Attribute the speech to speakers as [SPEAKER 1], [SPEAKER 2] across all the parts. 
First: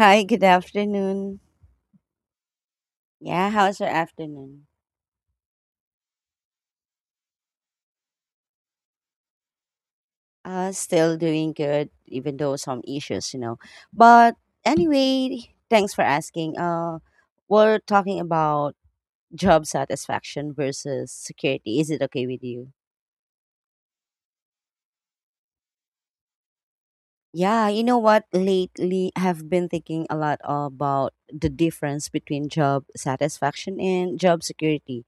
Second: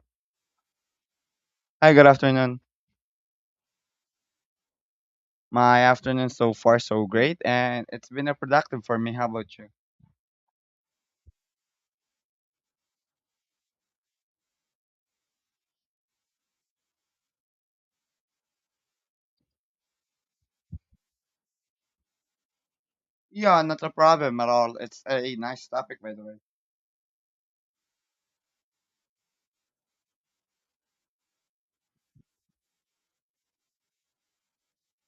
[SPEAKER 1] Hi, good afternoon.
[SPEAKER 2] Hi, good afternoon.
[SPEAKER 1] Yeah, how's your afternoon?
[SPEAKER 2] My afternoon so far so great, and it's been a productive for me. How about you?
[SPEAKER 1] Still doing good, even though some issues, you know. But anyway, thanks for asking. We're talking about job satisfaction versus security. Is it okay with you?
[SPEAKER 2] Yeah, not a problem at all. It's a nice topic, by the way.
[SPEAKER 1] Yeah, you know what? Lately, I've been thinking a lot about the difference between job satisfaction and job security,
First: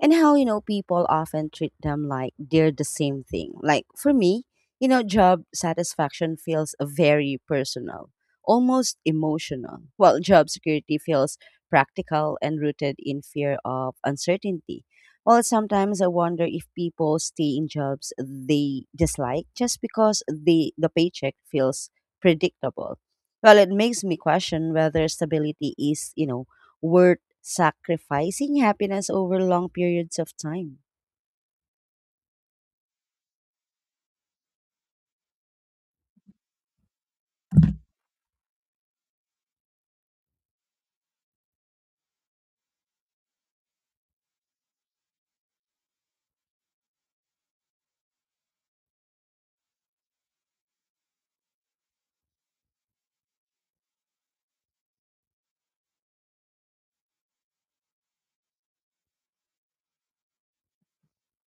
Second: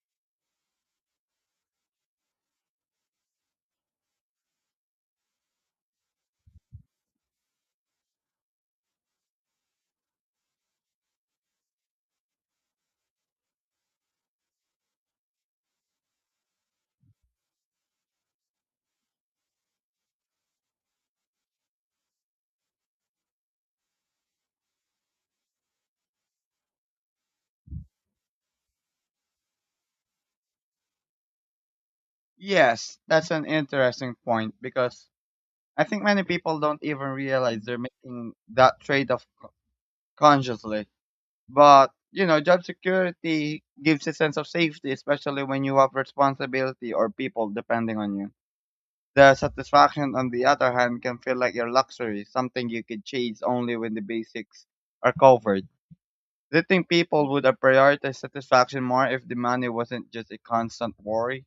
[SPEAKER 1] and how, you know, people often treat them like they're the same thing. Like for me, you know, job satisfaction feels very personal, almost emotional, while job security feels practical and rooted in fear of uncertainty. Well, sometimes I wonder if people stay in jobs they dislike just because the paycheck feels predictable. Well, it makes me question whether stability is, you know, worth sacrificing happiness over long periods of time.
[SPEAKER 2] Yes, that's an interesting point because I think many people don't even realize they're making that trade-off consciously. But job security gives a sense of safety, especially when you have responsibility or people depending on you. The satisfaction, on the other hand, can feel like your luxury, something you could chase only when the basics are covered. Do you think people would have prioritized satisfaction more if the money wasn't just a constant worry?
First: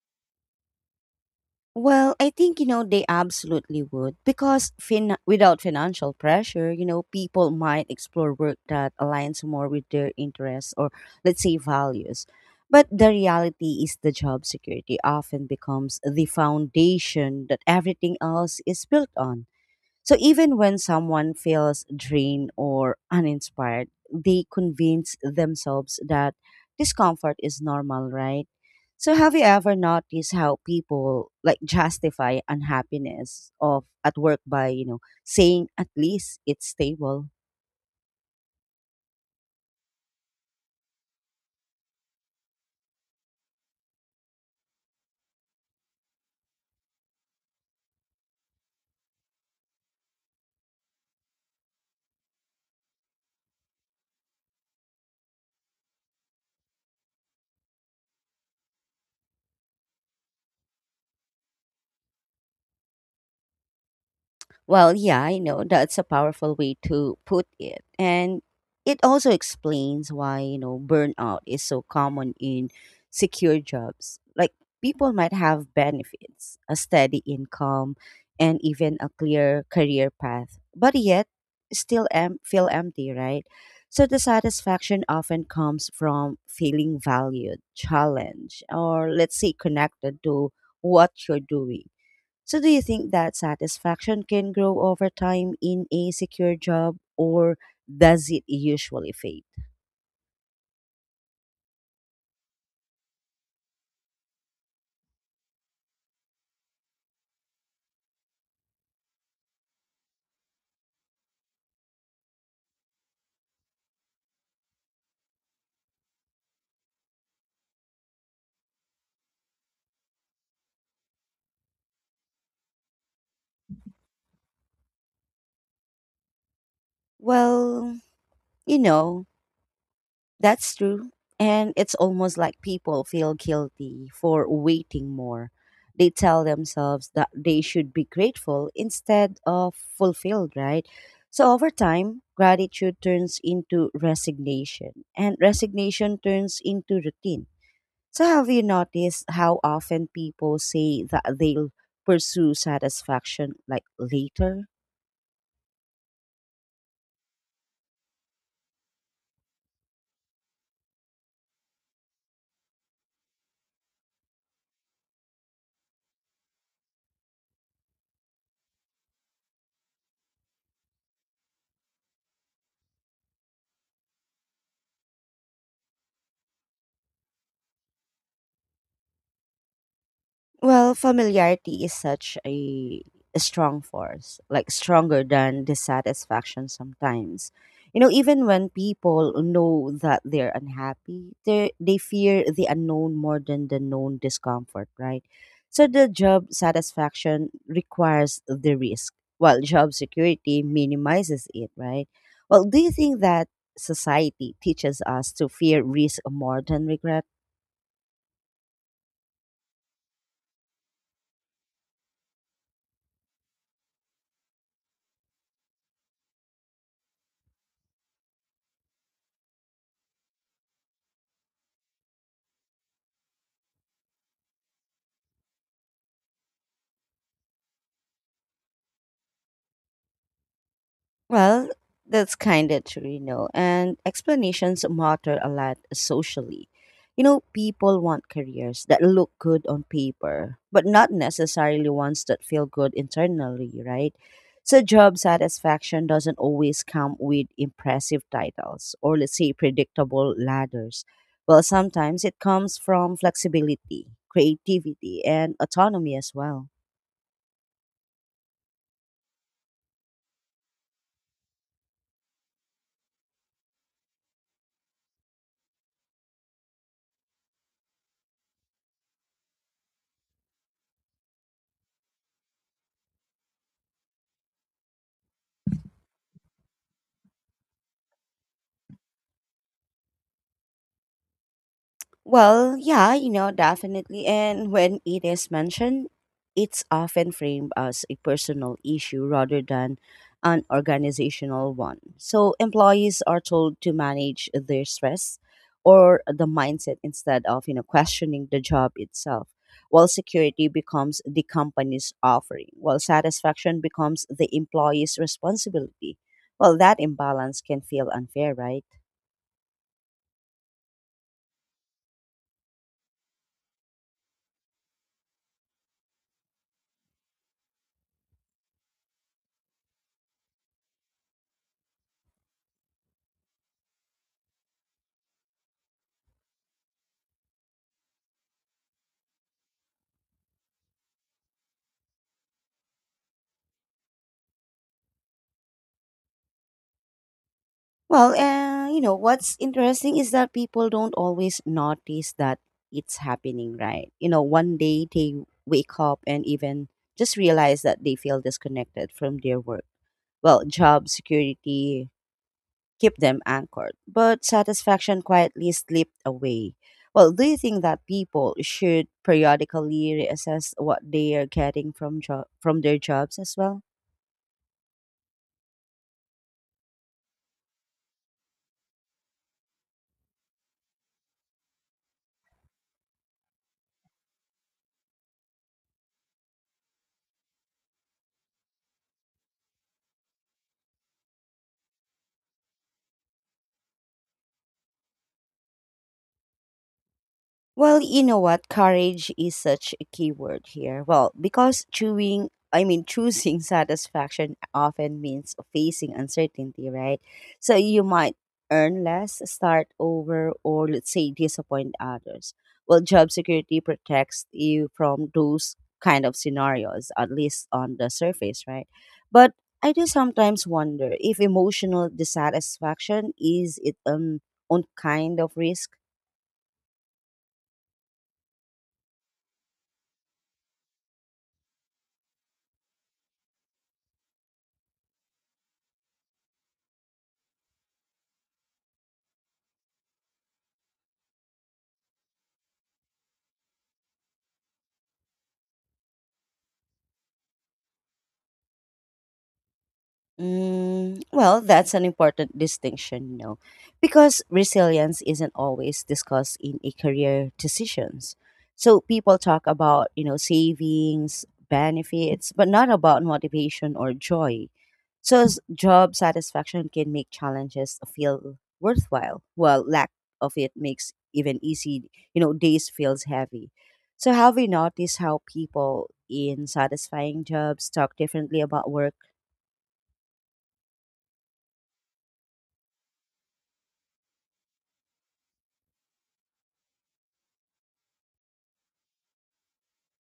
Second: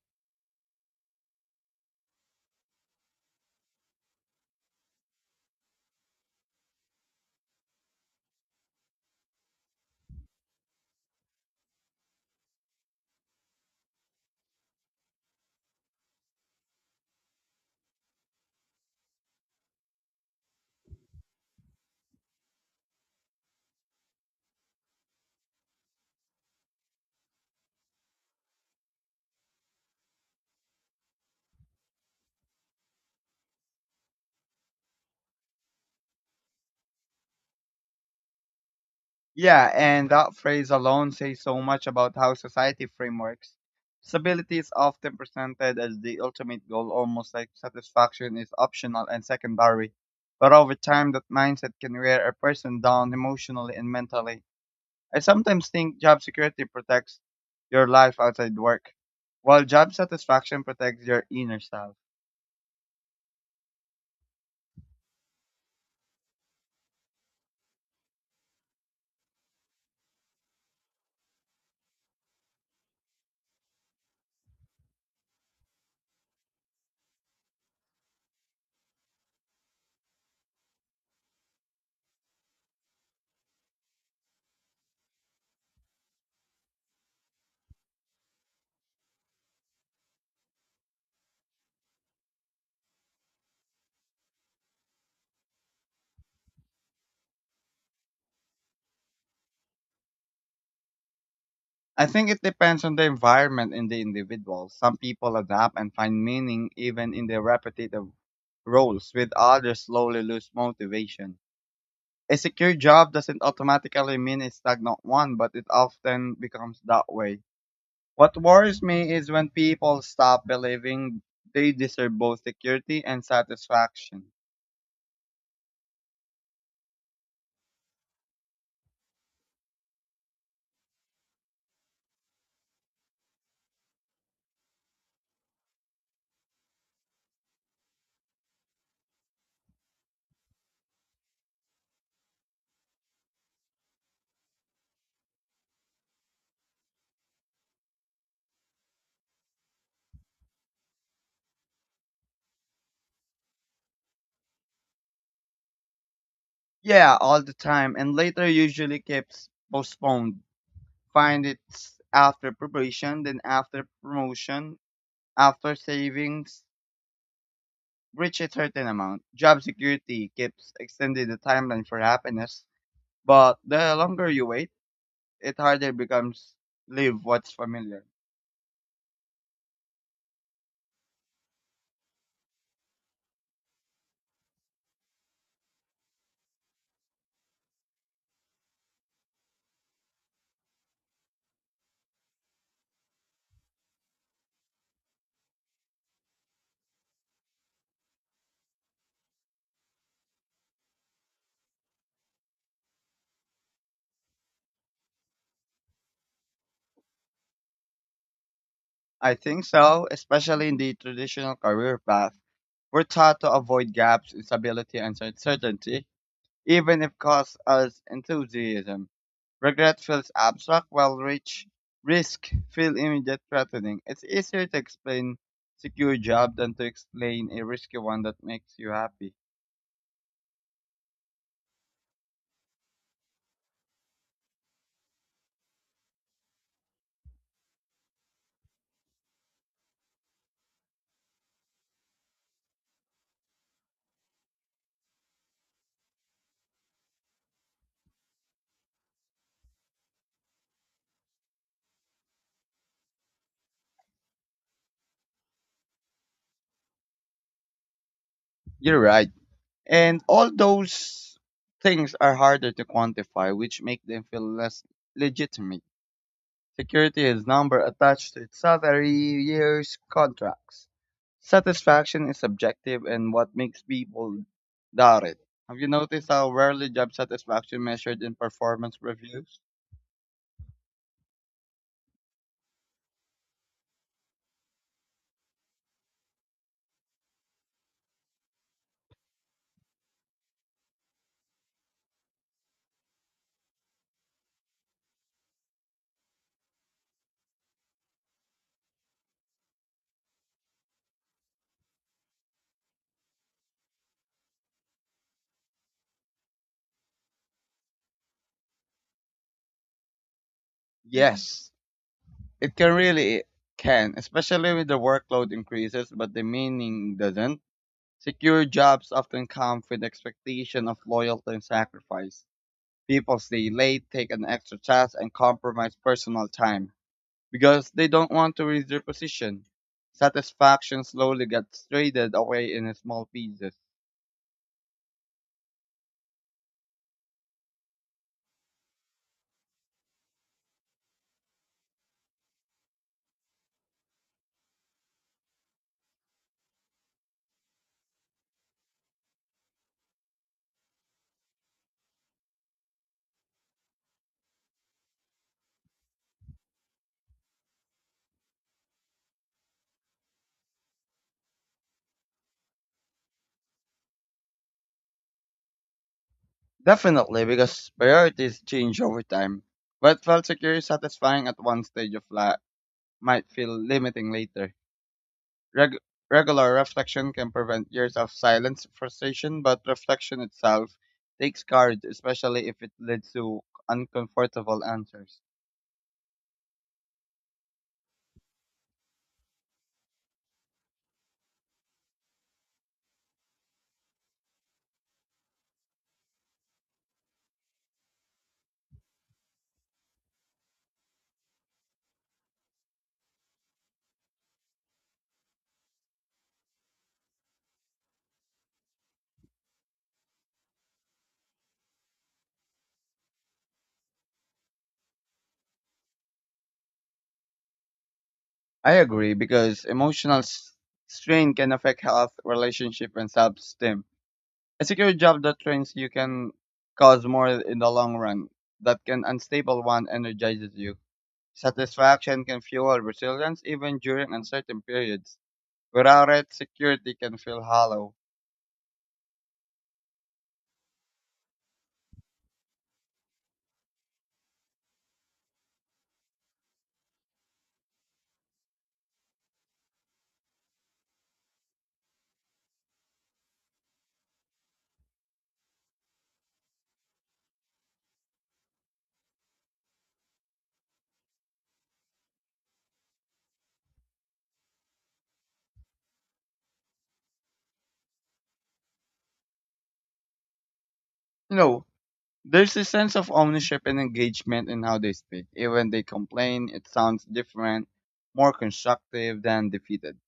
[SPEAKER 1] Well, I think, you know, they absolutely would because without financial pressure, you know, people might explore work that aligns more with their interests or, let's say, values. But the reality is the job security often becomes the foundation that everything else is built on. So even when someone feels drained or uninspired, they convince themselves that discomfort is normal, right? So have you ever noticed how people like justify unhappiness of at work by, you know, saying at least it's stable?
[SPEAKER 2] Yeah, and that phrase alone says so much about how society frameworks. Stability is often presented as the ultimate goal, almost like satisfaction is optional and secondary. But over time, that mindset can wear a person down emotionally and mentally. I sometimes think job security protects your life outside work, while job satisfaction protects your inner self.
[SPEAKER 1] Well, yeah, I know that's a powerful way to put it. And it also explains why, you know, burnout is so common in secure jobs. Like people might have benefits, a steady income, and even a clear career path, but yet still feel empty, right? So the satisfaction often comes from feeling valued, challenged, or let's say connected to what you're doing, so, do you think that satisfaction can grow over time in a secure job, or does it usually fade?
[SPEAKER 2] I think it depends on the environment and the individual. Some people adapt and find meaning even in their repetitive roles, with others slowly lose motivation. A secure job doesn't automatically mean a stagnant one, but it often becomes that way. What worries me is when people stop believing they deserve both security and satisfaction.
[SPEAKER 1] Well, you know, that's true. And it's almost like people feel guilty for waiting more. They tell themselves that they should be grateful instead of fulfilled, right? So over time, gratitude turns into resignation, and resignation turns into routine. So, have you noticed how often people say that they'll pursue satisfaction like later?
[SPEAKER 2] Yeah, all the time, and later usually gets postponed. Find it's after preparation, then after promotion, after savings, reach a certain amount. Job security keeps extending the timeline for happiness, but the longer you wait, it harder becomes live what's familiar.
[SPEAKER 1] Well, familiarity is such a strong force, like stronger than dissatisfaction sometimes. You know, even when people know that they're unhappy, they fear the unknown more than the known discomfort, right? So the job satisfaction requires the risk, while job security minimizes it, right? Well, do you think that society teaches us to fear risk more than regret?
[SPEAKER 2] I think so, especially in the traditional career path. We're taught to avoid gaps, instability, and uncertainty. Even if caused as enthusiasm. Regret feels abstract while rich risk feel immediate threatening. It's easier to explain secure job than to explain a risky one that makes you happy.
[SPEAKER 1] Well, that's kind of true, you know, and explanations matter a lot socially. You know, people want careers that look good on paper, but not necessarily ones that feel good internally, right? So, job satisfaction doesn't always come with impressive titles or, let's say, predictable ladders. Well, sometimes it comes from flexibility, creativity, and autonomy as well.
[SPEAKER 2] You're right. And all those things are harder to quantify, which make them feel less legitimate. Security is number attached to its salary, years, contracts. Satisfaction is subjective and what makes people doubt it. Have you noticed how rarely job satisfaction measured in performance reviews?
[SPEAKER 1] Well, yeah, you know, definitely. And when it is mentioned, it's often framed as a personal issue rather than an organizational one. So employees are told to manage their stress or the mindset instead of, you know, questioning the job itself. While security becomes the company's offering, while satisfaction becomes the employee's responsibility. Well, that imbalance can feel unfair, right?
[SPEAKER 2] Yes, it can really it can, especially when the workload increases, but the meaning doesn't. Secure jobs often come with expectation of loyalty and sacrifice. People stay late, take an extra task, and compromise personal time, because they don't want to risk their position. Satisfaction slowly gets traded away in small pieces.
[SPEAKER 1] Well, you know, what's interesting is that people don't always notice that it's happening, right? You know, one day they wake up and even just realize that they feel disconnected from their work. Well, job security keep them anchored, but satisfaction quietly slipped away. Well, do you think that people should periodically reassess what they are getting from from their jobs as well?
[SPEAKER 2] Definitely, because priorities change over time. What felt secure and satisfying at one stage of life might feel limiting later. Reg- Regular reflection can prevent years of silence frustration, but reflection itself takes courage, especially if it leads to uncomfortable answers.
[SPEAKER 1] Well, you know what? Courage is such a key word here. Well, because choosing satisfaction often means facing uncertainty, right? So you might earn less, start over, or let's say disappoint others. Well, job security protects you from those kind of scenarios, at least on the surface, right? But I do sometimes wonder if emotional dissatisfaction is it an own kind of risk.
[SPEAKER 2] I agree, because emotional strain can affect health, relationship, and self-esteem. A secure job that trains you can cause more in the long run. That can unstable one energizes you. Satisfaction can fuel resilience even during uncertain periods. Without it, security can feel hollow.
[SPEAKER 1] Mm, well, that's an important distinction, you know, because resilience isn't always discussed in a career decisions. So people talk about, you know, savings, benefits, but not about motivation or joy. So job satisfaction can make challenges feel worthwhile, while lack of it makes even easy, you know, days feels heavy. So have you noticed how people in satisfying jobs talk differently about work?
[SPEAKER 2] You know, there's a sense of ownership and engagement in how they speak. Even they complain, it sounds different, more constructive than defeated.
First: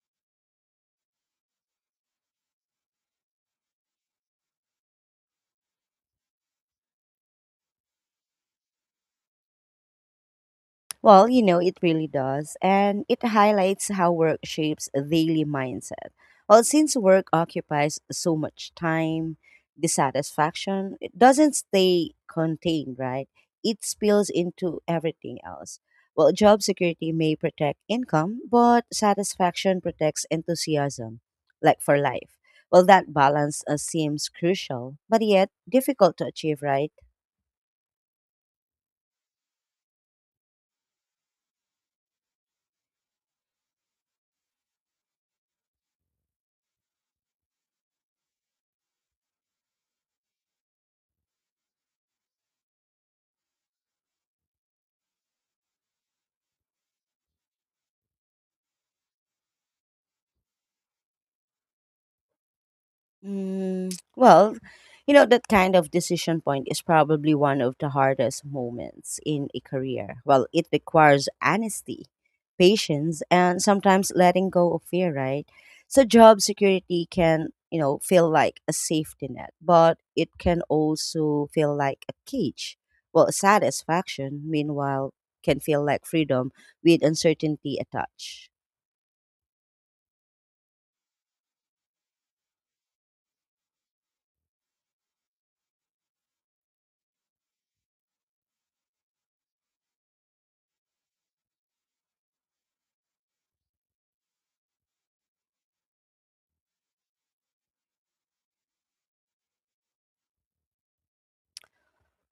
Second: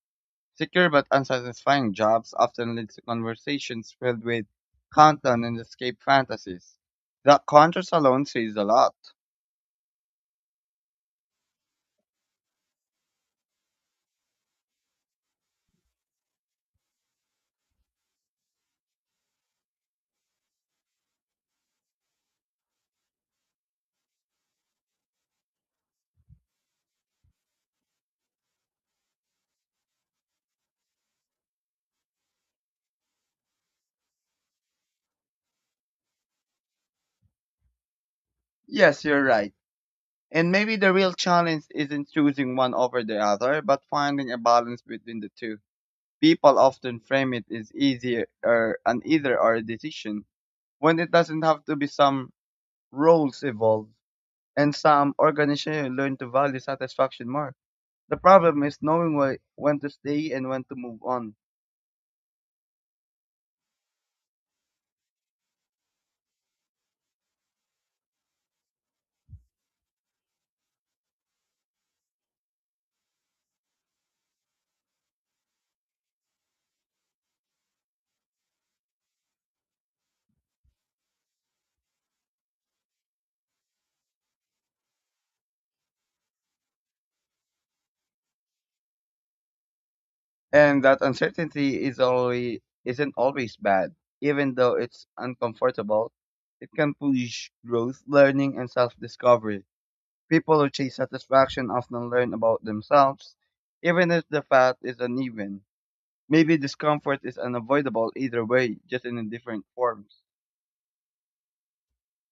[SPEAKER 2] Secure but unsatisfying jobs often lead to conversations filled with countdown and escape fantasies. That contrast alone says a lot.
[SPEAKER 1] Well, you know, it really does. And it highlights how work shapes a daily mindset. Well, since work occupies so much time, dissatisfaction, it doesn't stay contained, right? It spills into everything else. Well, job security may protect income, but satisfaction protects enthusiasm, like for life. Well, that balance seems crucial, but yet difficult to achieve, right?
[SPEAKER 2] Yes, you're right. And maybe the real challenge isn't choosing one over the other, but finding a balance between the two. People often frame it as easier or an either or decision when it doesn't have to be. Some roles evolve and some organizations learn to value satisfaction more. The problem is knowing when to stay and when to move on.
[SPEAKER 1] Mm, well, you know, that kind of decision point is probably one of the hardest moments in a career. Well, it requires honesty, patience, and sometimes letting go of fear, right? So, job security can, you know, feel like a safety net, but it can also feel like a cage. Well, satisfaction, meanwhile, can feel like freedom with uncertainty attached.
[SPEAKER 2] And that uncertainty is only isn't always bad. Even though it's uncomfortable, it can push growth, learning, and self-discovery. People who chase satisfaction often learn about themselves, even if the path is uneven. Maybe discomfort is unavoidable either way, just in different forms.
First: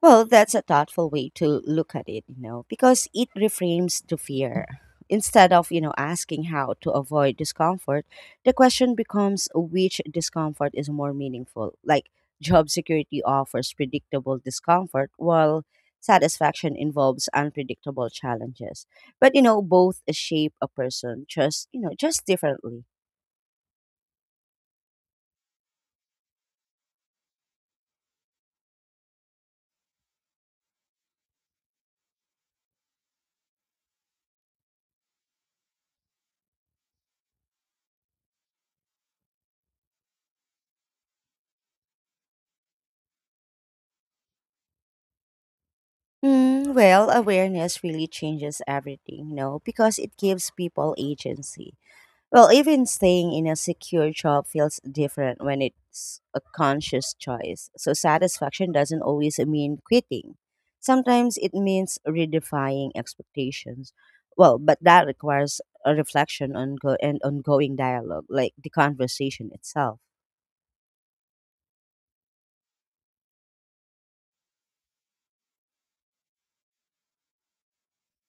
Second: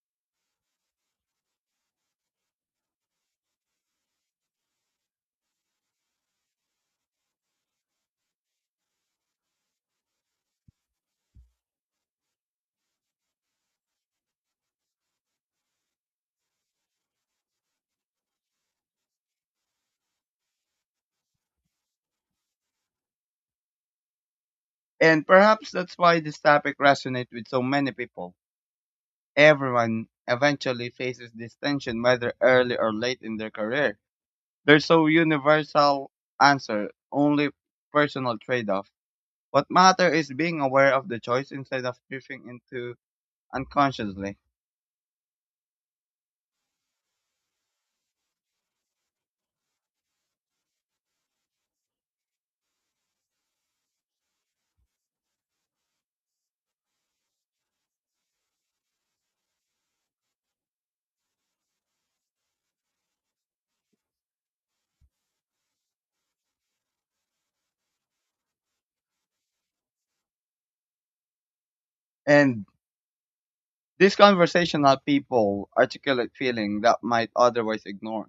[SPEAKER 1] Well, that's a thoughtful way to look at it, you know, because it reframes the fear. Instead of, you know, asking how to avoid discomfort, the question becomes which discomfort is more meaningful. Like job security offers predictable discomfort while satisfaction involves unpredictable challenges. But, you know, both shape a person just, you know, just differently.
[SPEAKER 2] And perhaps that's why this topic resonates with so many people. Everyone eventually faces this tension, whether early or late in their career. There's no universal answer, only personal trade-off. What matters is being aware of the choice instead of drifting into unconsciously.
[SPEAKER 1] Mm, well, awareness really changes everything, you know, because it gives people agency. Well, even staying in a secure job feels different when it's a conscious choice. So satisfaction doesn't always mean quitting. Sometimes it means redefining expectations. Well, but that requires a reflection on go- and ongoing dialogue, like the conversation itself.
[SPEAKER 2] And these conversational people articulate feeling that might otherwise ignore.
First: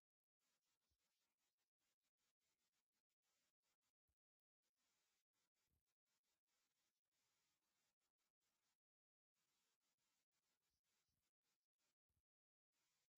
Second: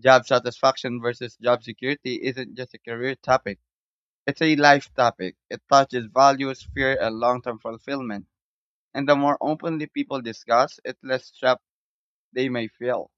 [SPEAKER 2] Job satisfaction versus job security isn't just a career topic. It's a life topic. It touches values, fear, and long-term fulfillment. And the more openly people discuss, it less trapped they may feel.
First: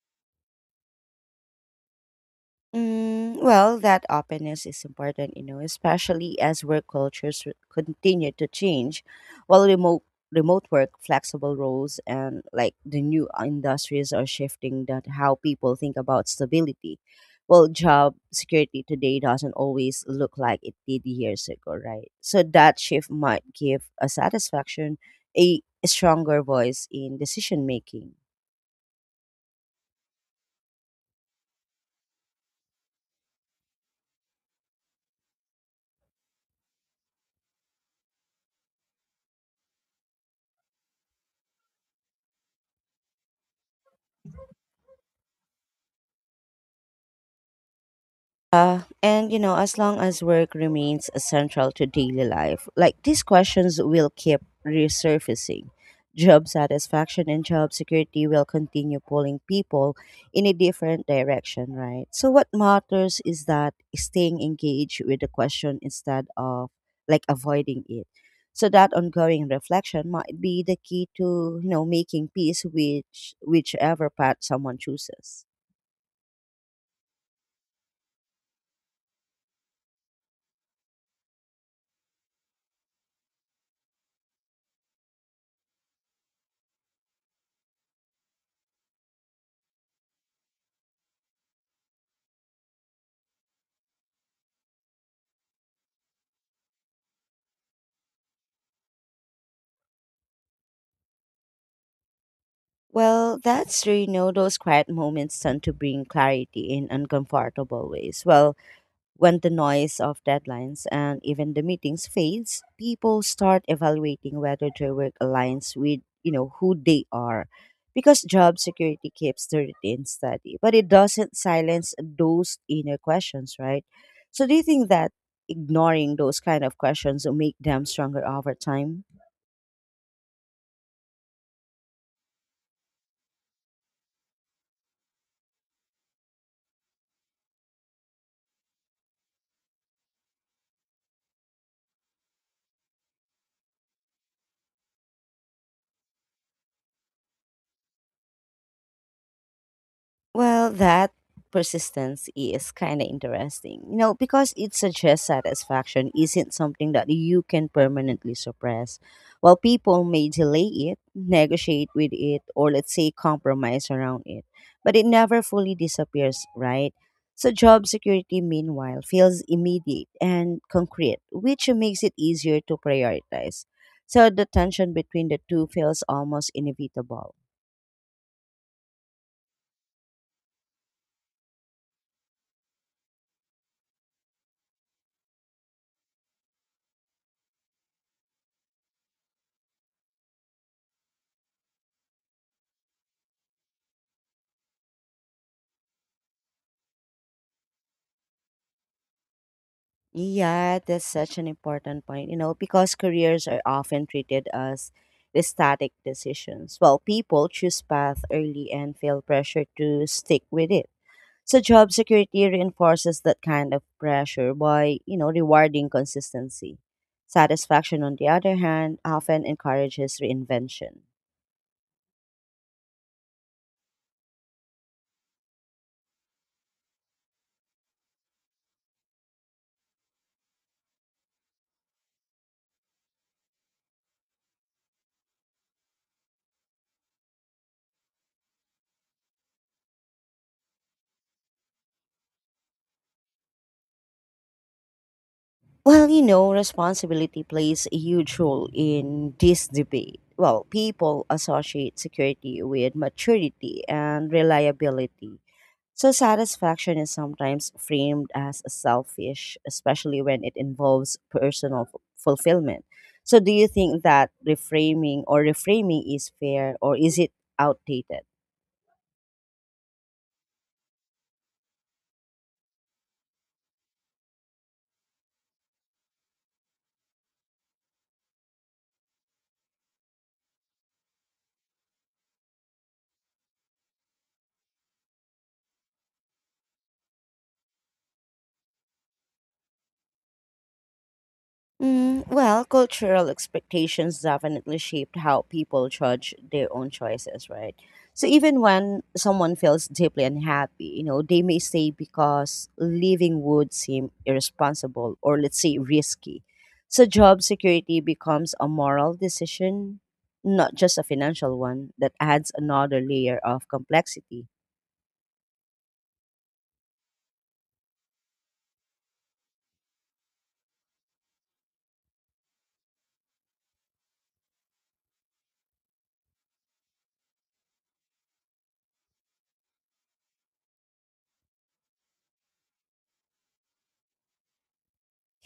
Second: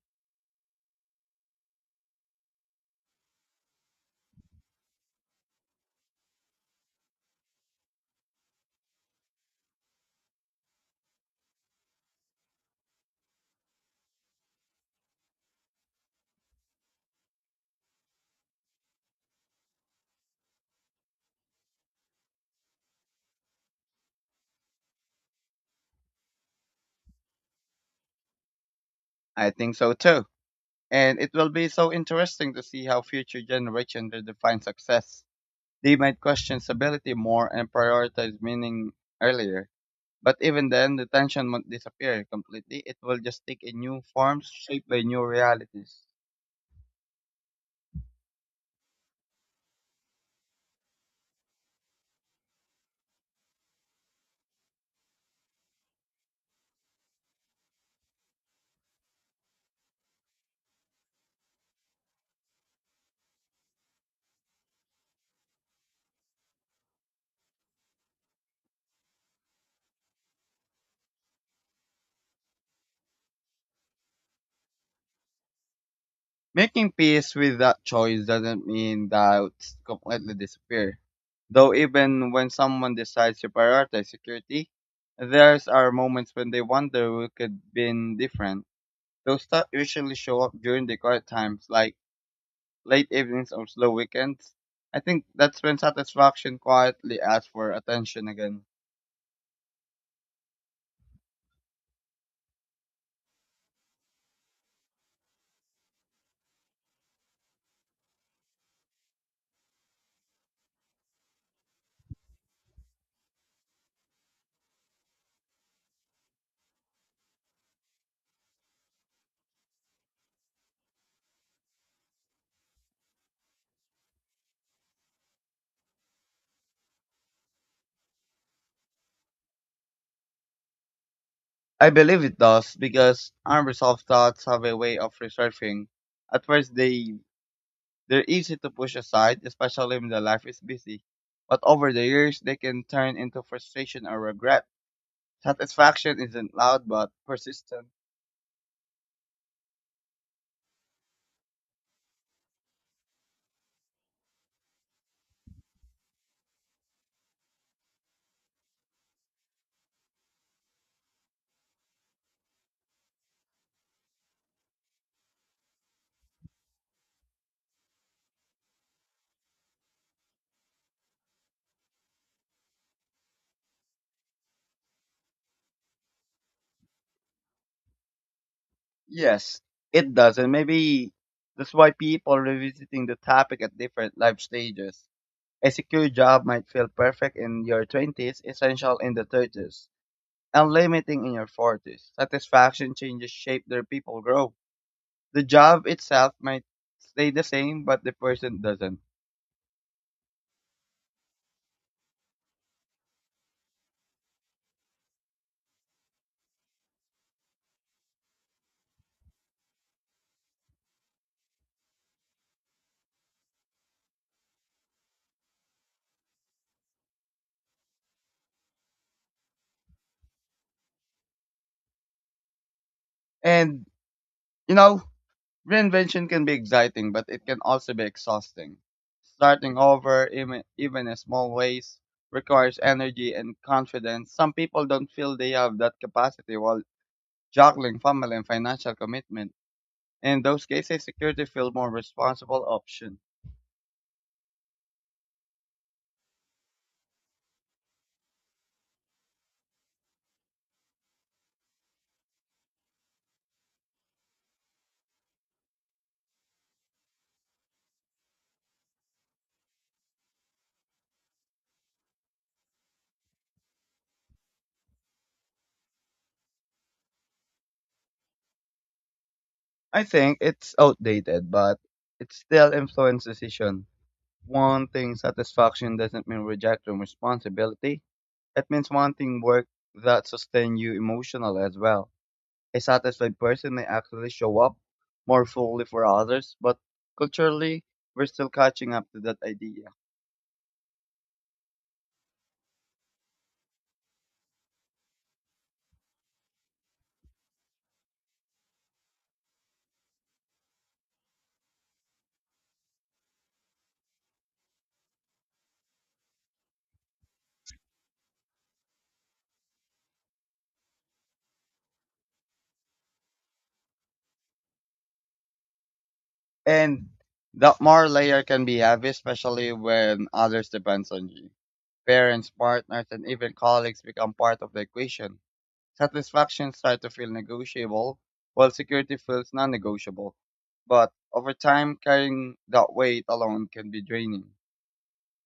[SPEAKER 1] Mm, well, that openness is important, you know, especially as work cultures continue to change, while remote work, flexible roles, and like the new industries are shifting that how people think about stability. Well, job security today doesn't always look like it did years ago, right? So that shift might give a satisfaction, a stronger voice in decision making.
[SPEAKER 2] I think so too. And it will be so interesting to see how future generations will define success. They might question stability more and prioritize meaning earlier. But even then, the tension won't disappear completely. It will just take a new form shaped by new realities.
[SPEAKER 1] And you know, as long as work remains central to daily life, like these questions will keep resurfacing. Job satisfaction and job security will continue pulling people in a different direction, right? So, what matters is that staying engaged with the question instead of like avoiding it. So that ongoing reflection might be the key to you know making peace which whichever path someone chooses.
[SPEAKER 2] Making peace with that choice doesn't mean doubts completely disappear. Though even when someone decides to prioritize security, there's are moments when they wonder who could have been different. Those stuff usually show up during the quiet times, like late evenings or slow weekends. I think that's when satisfaction quietly asks for attention again.
[SPEAKER 1] Well, that's true. You know, those quiet moments tend to bring clarity in uncomfortable ways. Well, when the noise of deadlines and even the meetings fades, people start evaluating whether their work aligns with, you know, who they are. Because job security keeps the routine steady, but it doesn't silence those inner questions, right? So do you think that ignoring those kind of questions will make them stronger over time?
[SPEAKER 2] I believe it does because unresolved thoughts have a way of resurfacing. At first, they're easy to push aside, especially when the life is busy. But over the years, they can turn into frustration or regret. Satisfaction isn't loud but persistent.
[SPEAKER 1] Well, that persistence is kind of interesting, you know, because it suggests satisfaction isn't something that you can permanently suppress. While people may delay it, negotiate with it, or let's say compromise around it, but it never fully disappears, right? So, job security, meanwhile, feels immediate and concrete, which makes it easier to prioritize. So, the tension between the two feels almost inevitable.
[SPEAKER 2] Yes, it does, and maybe that's why people revisiting the topic at different life stages. A secure job might feel perfect in your 20s, essential in the 30s, and limiting in your 40s. Satisfaction changes shape their people grow. The job itself might stay the same, but the person doesn't.
[SPEAKER 1] Yeah, that's such an important point, you know, because careers are often treated as static decisions. Well, people choose path early and feel pressure to stick with it. So job security reinforces that kind of pressure by, you know, rewarding consistency. Satisfaction, on the other hand, often encourages reinvention.
[SPEAKER 2] And, you know, Reinvention can be exciting, but it can also be exhausting. Starting over, even in small ways, requires energy and confidence. Some people don't feel they have that capacity while juggling family and financial commitment. In those cases, security feels more responsible option.
[SPEAKER 1] Well, you know, responsibility plays a huge role in this debate. Well, people associate security with maturity and reliability, so, satisfaction is sometimes framed as selfish, especially when it involves personal fulfillment. So, do you think that reframing is fair or is it outdated?
[SPEAKER 2] I think it's outdated, but it still influences decision. Wanting satisfaction doesn't mean rejecting responsibility. It means wanting work that sustain you emotionally as well. A satisfied person may actually show up more fully for others, but culturally, we're still catching up to that idea.
[SPEAKER 1] Mm, well, cultural expectations definitely shaped how people judge their own choices, right? So even when someone feels deeply unhappy, you know, they may stay because leaving would seem irresponsible or let's say risky. So job security becomes a moral decision, not just a financial one, that adds another layer of complexity.
[SPEAKER 2] And that more layer can be heavy, especially when others depends on you. Parents, partners, and even colleagues become part of the equation. Satisfaction starts to feel negotiable, while security feels non-negotiable. But over time, carrying that weight alone can be draining.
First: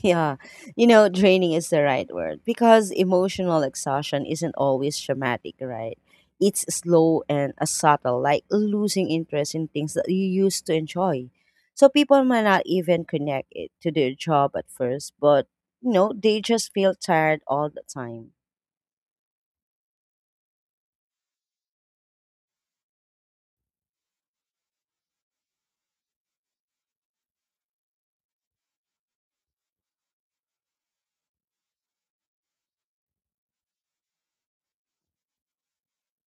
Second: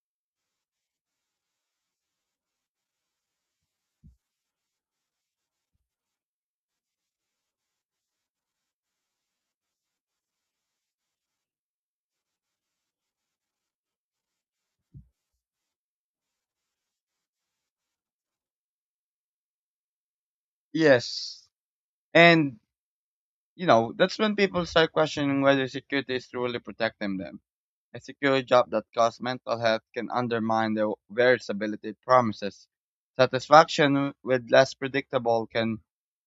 [SPEAKER 1] Yeah, you know, draining is the right word because emotional exhaustion isn't always traumatic, right? It's slow and subtle, like losing interest in things that you used to enjoy. So people might not even connect it to their job at first, but you know, they just feel tired all the time.
[SPEAKER 2] Yes, and You know, that's when people start questioning whether security is truly protecting them. A secure job that costs mental health can undermine the very stability it promises. Satisfaction with less predictable can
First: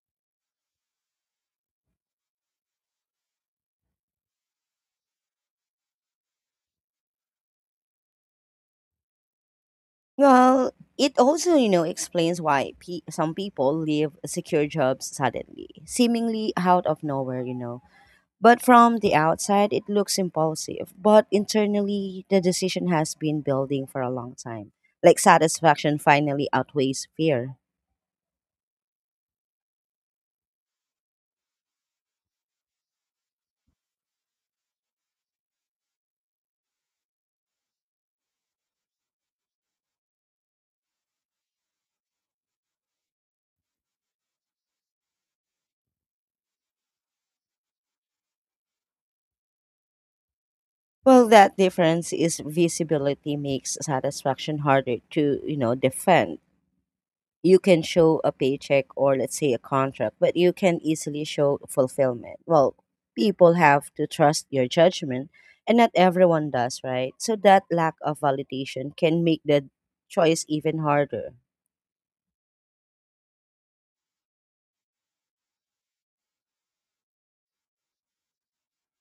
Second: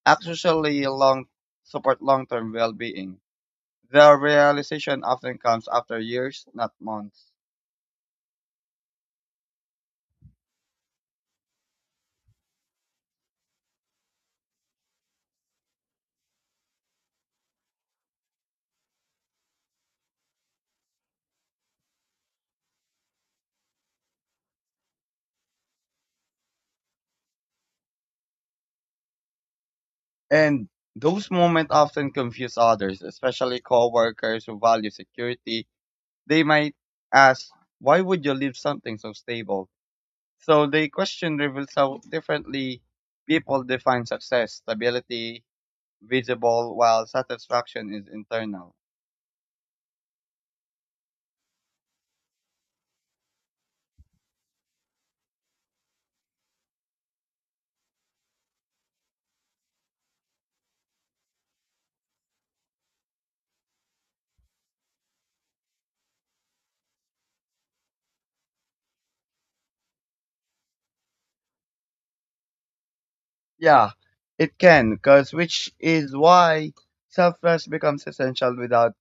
[SPEAKER 2] actually long support long-term well-being. The realization often comes after years, not months.
[SPEAKER 1] Well, it also, you know, explains why some people leave secure jobs suddenly, seemingly out of nowhere, you know. But from the outside, it looks impulsive. But internally, the decision has been building for a long time. Like satisfaction finally outweighs fear.
[SPEAKER 2] And those moments often confuse others, especially coworkers who value security. They might ask, why would you leave something so stable? So the question reveals how differently people define success, stability, visible, while satisfaction is internal.
[SPEAKER 1] Well, that difference is visibility makes satisfaction harder to, you know, defend. You can show a paycheck or let's say a contract, but you can easily show fulfillment. Well, people have to trust your judgment, and not everyone does, right? So that lack of validation can make the choice even harder.
[SPEAKER 2] Yeah, it can, because which is why self-trust becomes essential without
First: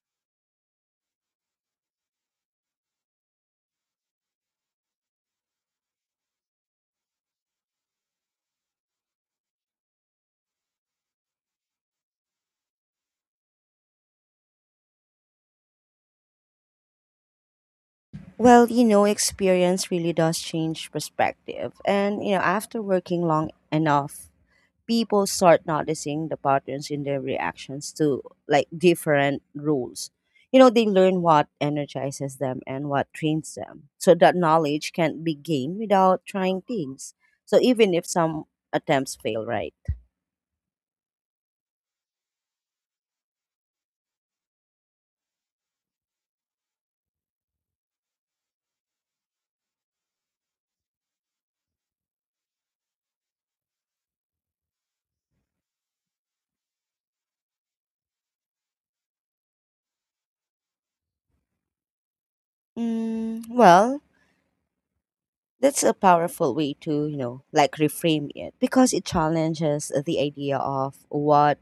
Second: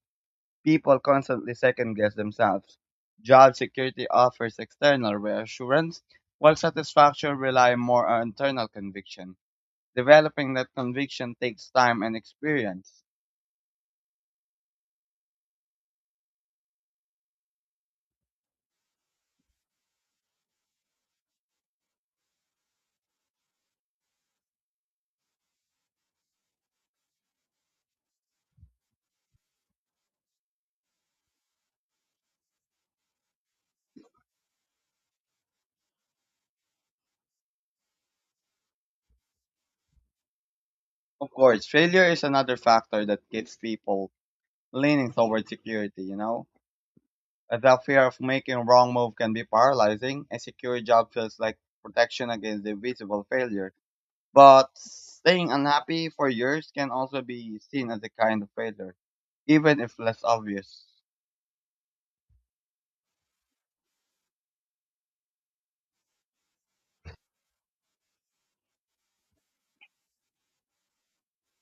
[SPEAKER 2] people constantly second-guess themselves. Job security offers external reassurance, while satisfaction rely more on internal conviction. Developing that conviction takes time and experience.
[SPEAKER 1] Experience really does change perspective. After working long enough people start noticing the patterns in their reactions to different rules. They learn what energizes them and what trains them. So that knowledge can be gained without trying things. So even if some attempts fail, right?
[SPEAKER 2] Of course, failure is another factor that keeps people leaning toward security, you know? The fear of making a wrong move can be paralyzing. A secure job feels like protection against the visible failure. But staying unhappy for years can also be seen as a kind of failure, even if less obvious.
[SPEAKER 1] Mm, well, that's a powerful way to, reframe it because it challenges the idea of what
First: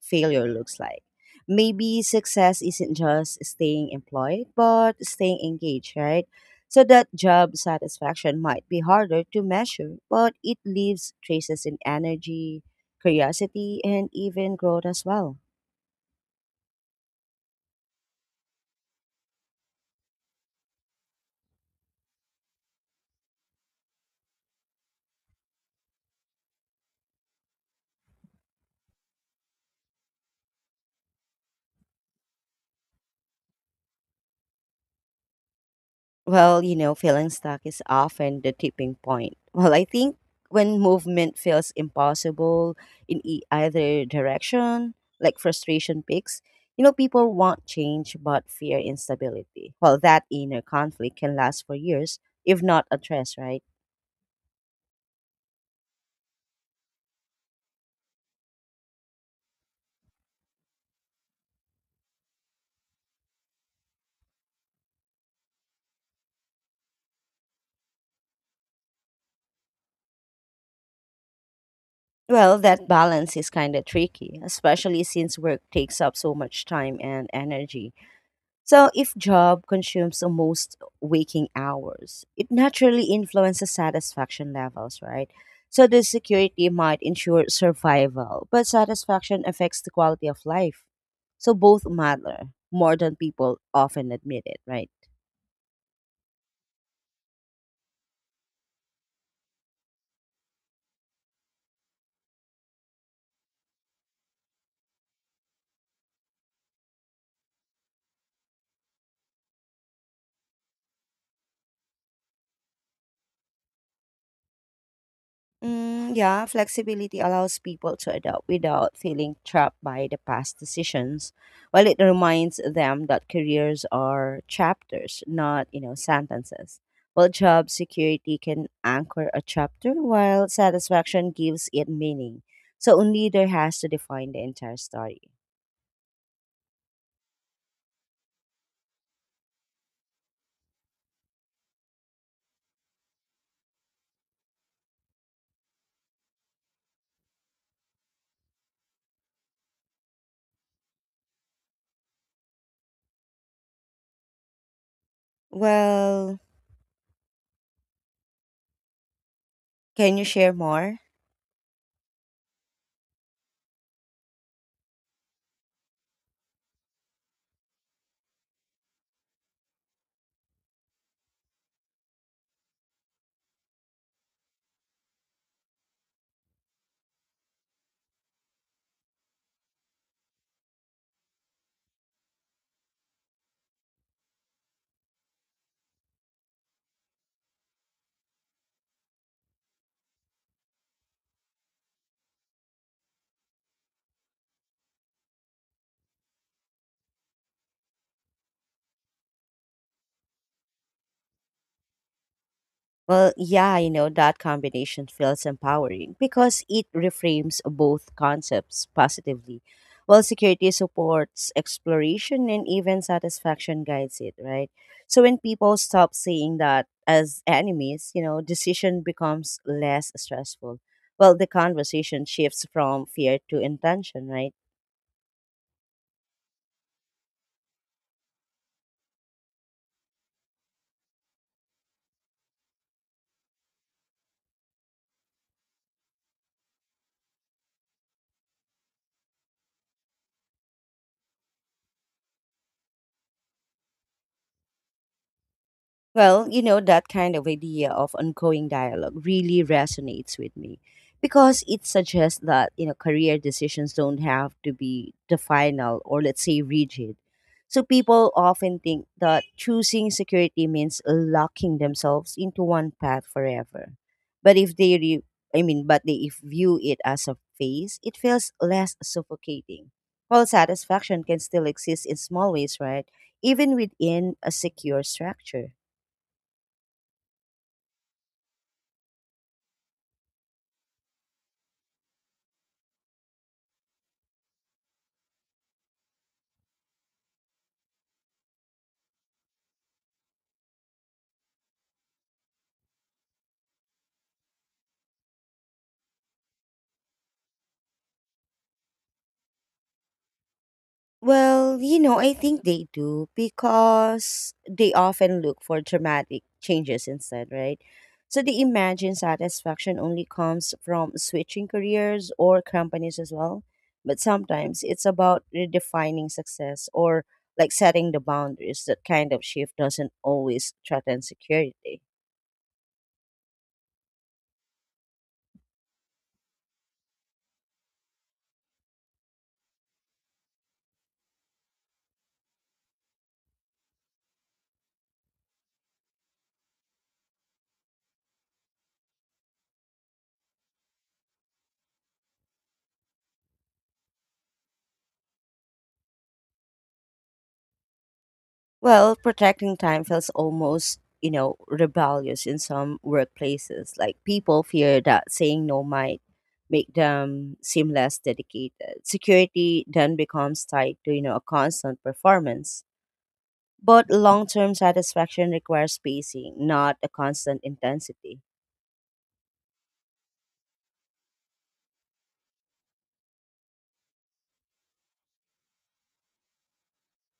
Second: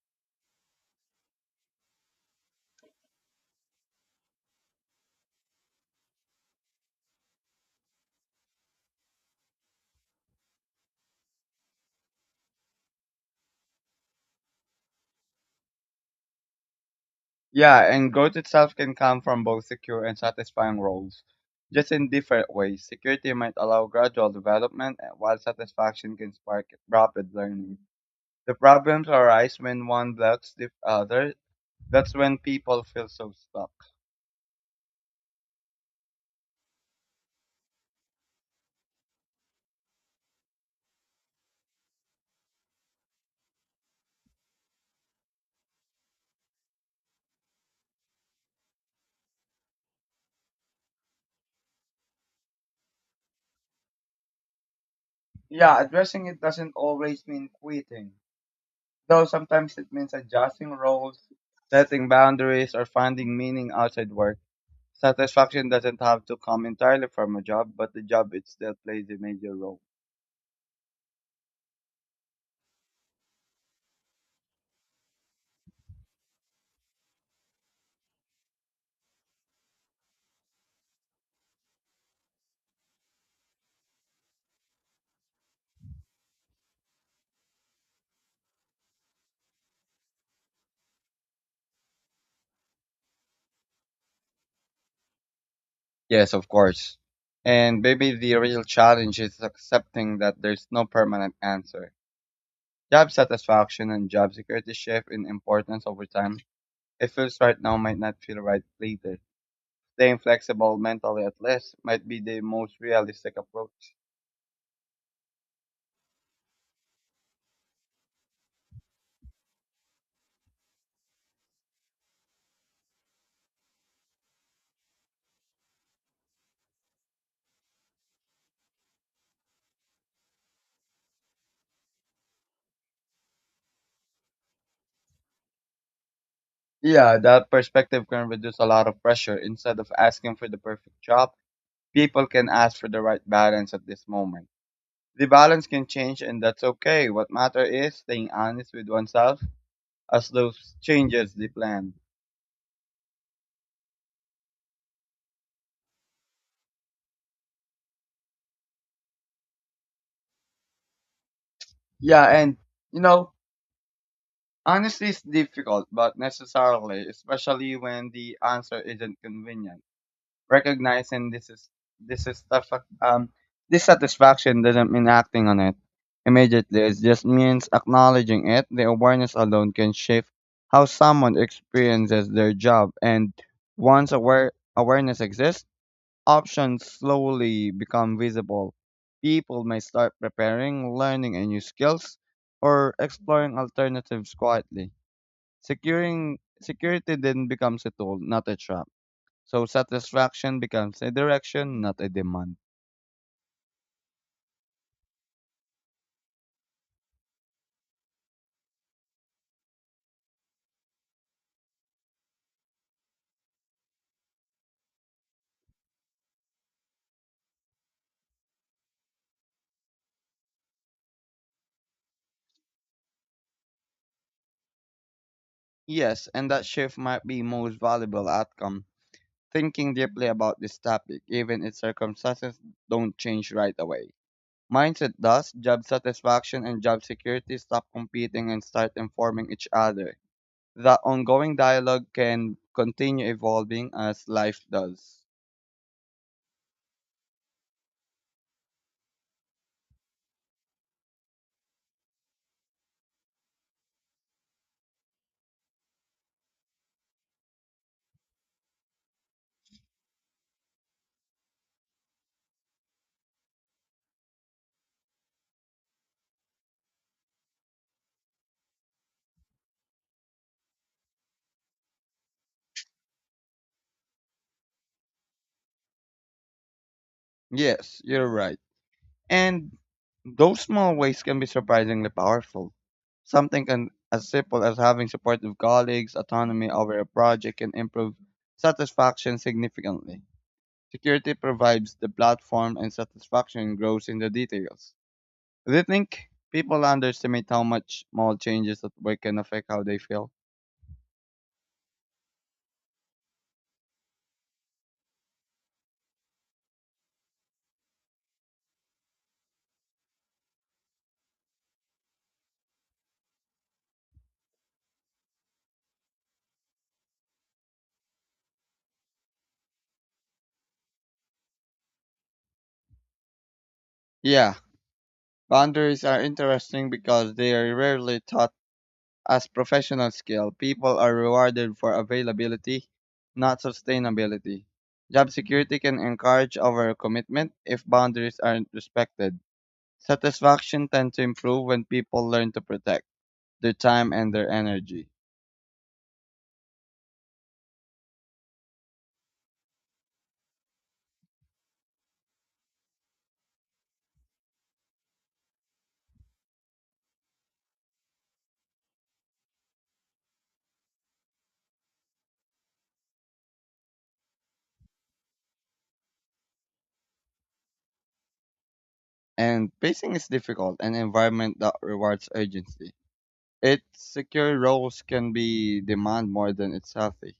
[SPEAKER 1] failure looks like. Maybe success isn't just staying employed, but staying engaged, right? So that job satisfaction might be harder to measure, but it leaves traces in energy, curiosity, and even growth as well.
[SPEAKER 2] Yeah, and growth itself can come from both secure and satisfying roles, just in different ways. Security might allow gradual development, while satisfaction can spark rapid learning. The problems arise when one blocks the other. That's when people feel so stuck.
[SPEAKER 1] Feeling stuck is often the tipping point. I think when movement feels impossible in either direction, like frustration peaks, people want change but fear instability. That inner conflict can last for years, if not addressed, right?
[SPEAKER 2] Yeah, addressing it doesn't always mean quitting, though sometimes it means adjusting roles, setting boundaries, or finding meaning outside work. Satisfaction doesn't have to come entirely from a job, but the job it still plays a major role.
[SPEAKER 1] That balance is kind of tricky, especially since work takes up so much time and energy. So, if job consumes almost waking hours, it naturally influences satisfaction levels, right? So, the security might ensure survival, but satisfaction affects the quality of life. So, both matter more than people often admit it, right?
[SPEAKER 2] Yes, of course. And maybe the real challenge is accepting that there's no permanent answer. Job satisfaction and job security shift in importance over time. It feels right now might not feel right later. Staying inflexible mentally at least might be the most realistic approach.
[SPEAKER 1] Mm, yeah, flexibility allows people to adapt without feeling trapped by the past decisions, while it reminds them that careers are chapters, not, sentences. While job security can anchor a chapter, while satisfaction gives it meaning. So a leader has to define the entire story.
[SPEAKER 2] Yeah, that perspective can reduce a lot of pressure. Instead of asking for the perfect job, people can ask for the right balance at this moment. The balance can change and that's okay. What matters is staying honest with oneself as those changes the plan.
[SPEAKER 1] Well, can you share more?
[SPEAKER 2] Yeah, and you know, Honesty is difficult but necessarily, especially when the answer isn't convenient. Recognizing this is the um dissatisfaction doesn't mean acting on it immediately. It just means acknowledging it. The awareness alone can shift how someone experiences their job, and once awareness exists, options slowly become visible. People may start preparing, learning a new skills, or exploring alternatives quietly. Securing security then becomes a tool, not a trap. So satisfaction becomes a direction, not a demand.
[SPEAKER 1] That combination feels empowering because it reframes both concepts positively. Security supports exploration and even satisfaction guides it, right? So when people stop seeing that as enemies, decision becomes less stressful. The conversation shifts from fear to intention, right?
[SPEAKER 2] Yes, and that shift might be most valuable outcome. Thinking deeply about this topic, even if circumstances don't change right away. Mindset does, job satisfaction and job security stop competing and start informing each other. That ongoing dialogue can continue evolving as life does.
[SPEAKER 1] That kind of idea of ongoing dialogue really resonates with me because it suggests that, career decisions don't have to be the final or let's say rigid. So people often think that choosing security means locking themselves into one path forever. But if they re- I mean, but they if view it as a phase, it feels less suffocating. While satisfaction can still exist in small ways, right? Even within a secure structure.
[SPEAKER 2] Yes, you're right. And those small ways can be surprisingly powerful. Something can, as simple as having supportive colleagues, autonomy over a project can improve satisfaction significantly. Security provides the platform and satisfaction grows in the details. Do you think people underestimate how much small changes at work can affect how they feel?
[SPEAKER 1] I think they do because they often look for dramatic changes instead, right? So they imagine satisfaction only comes from switching careers or companies as well. But sometimes it's about redefining success or setting the boundaries. That kind of shift doesn't always threaten security.
[SPEAKER 2] Yeah, boundaries are interesting because they are rarely taught as professional skill, people are rewarded for availability, not sustainability. Job security can encourage overcommitment if boundaries aren't respected. Satisfaction tends to improve when people learn to protect their time and their energy.
[SPEAKER 1] Protecting time feels almost, rebellious in some workplaces. Like people fear that saying no might make them seem less dedicated. Security then becomes tied to, a constant performance. But long term satisfaction requires pacing, not a constant intensity.
[SPEAKER 2] And pacing is difficult, an environment that rewards urgency. Its secure roles can be demand more than it's healthy.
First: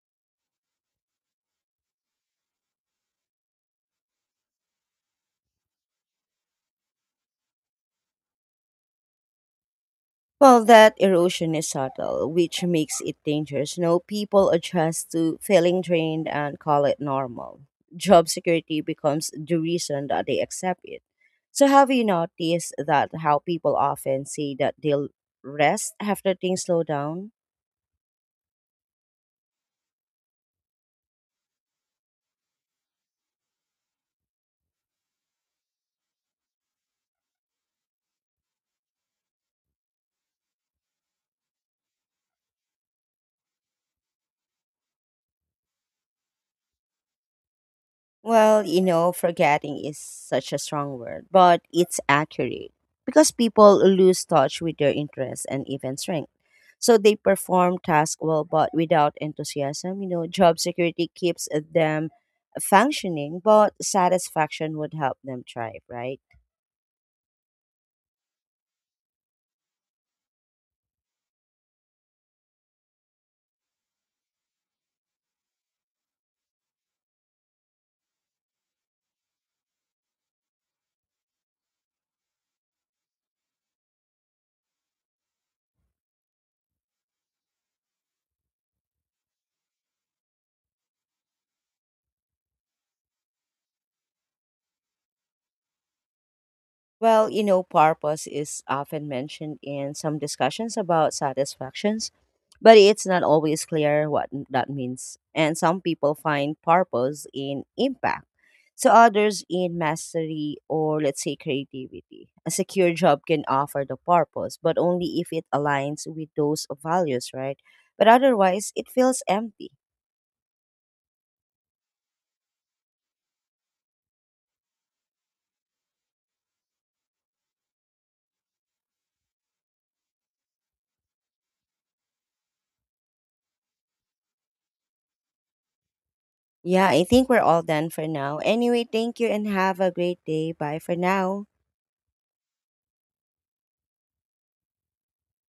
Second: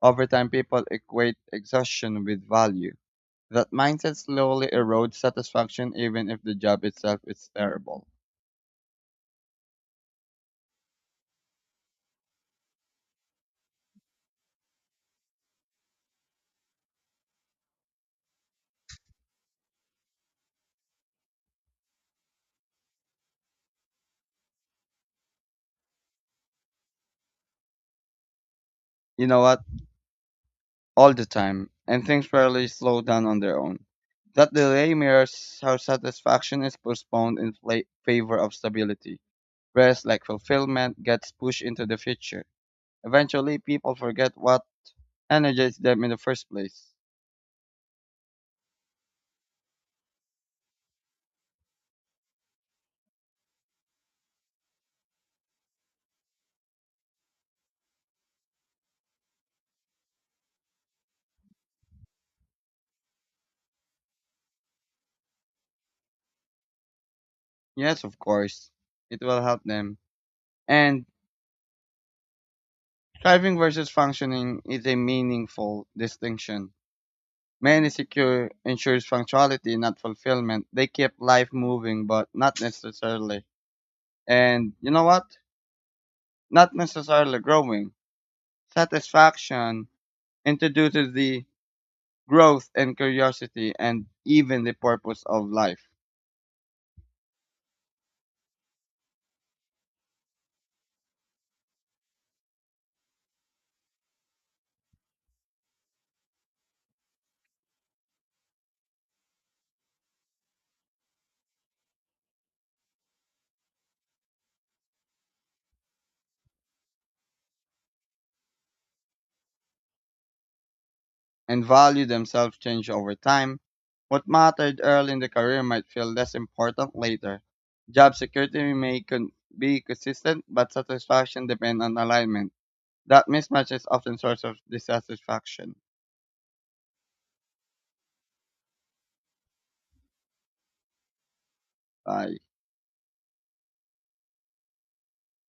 [SPEAKER 2] Over time, people equate exhaustion with value. That mindset slowly erodes satisfaction even if the job itself is terrible.
[SPEAKER 1] That erosion is subtle, which makes it dangerous. No people adjust to feeling drained and call it normal. Job security becomes the reason that they accept it. So, have you noticed that how people often say that they'll rest after things slow down?
[SPEAKER 2] You know what? All the time. And things rarely slow down on their own. That delay mirrors how satisfaction is postponed in favor of stability. Rest, like fulfillment, gets pushed into the future. Eventually, people forget what energized them in the first place.
[SPEAKER 1] Forgetting is such a strong word, but it's accurate because people lose touch with their interests and even strength. So they perform tasks well, but without enthusiasm, job security keeps them functioning, but satisfaction would help them thrive, right?
[SPEAKER 2] Yes, of course, it will help them. And thriving versus functioning is a meaningful distinction. Many secure ensures functionality, not fulfillment. They keep life moving, but not necessarily. And you know what? Not necessarily growing. Satisfaction introduces the growth and curiosity and even the purpose of life.
[SPEAKER 1] Purpose is often mentioned in some discussions about satisfactions, but it's not always clear what that means. And some people find purpose in impact, so others in mastery or, let's say, creativity. A secure job can offer the purpose, but only if it aligns with those values, right? But otherwise, it feels empty.
[SPEAKER 2] And value themselves change over time. What mattered early in the career might feel less important later. Job security may be consistent, but satisfaction depends on alignment. That mismatch is often source of dissatisfaction.
[SPEAKER 1] Yeah, I think we're all done for now. Anyway, thank you and have a great day. Bye for now.
[SPEAKER 2] Ah,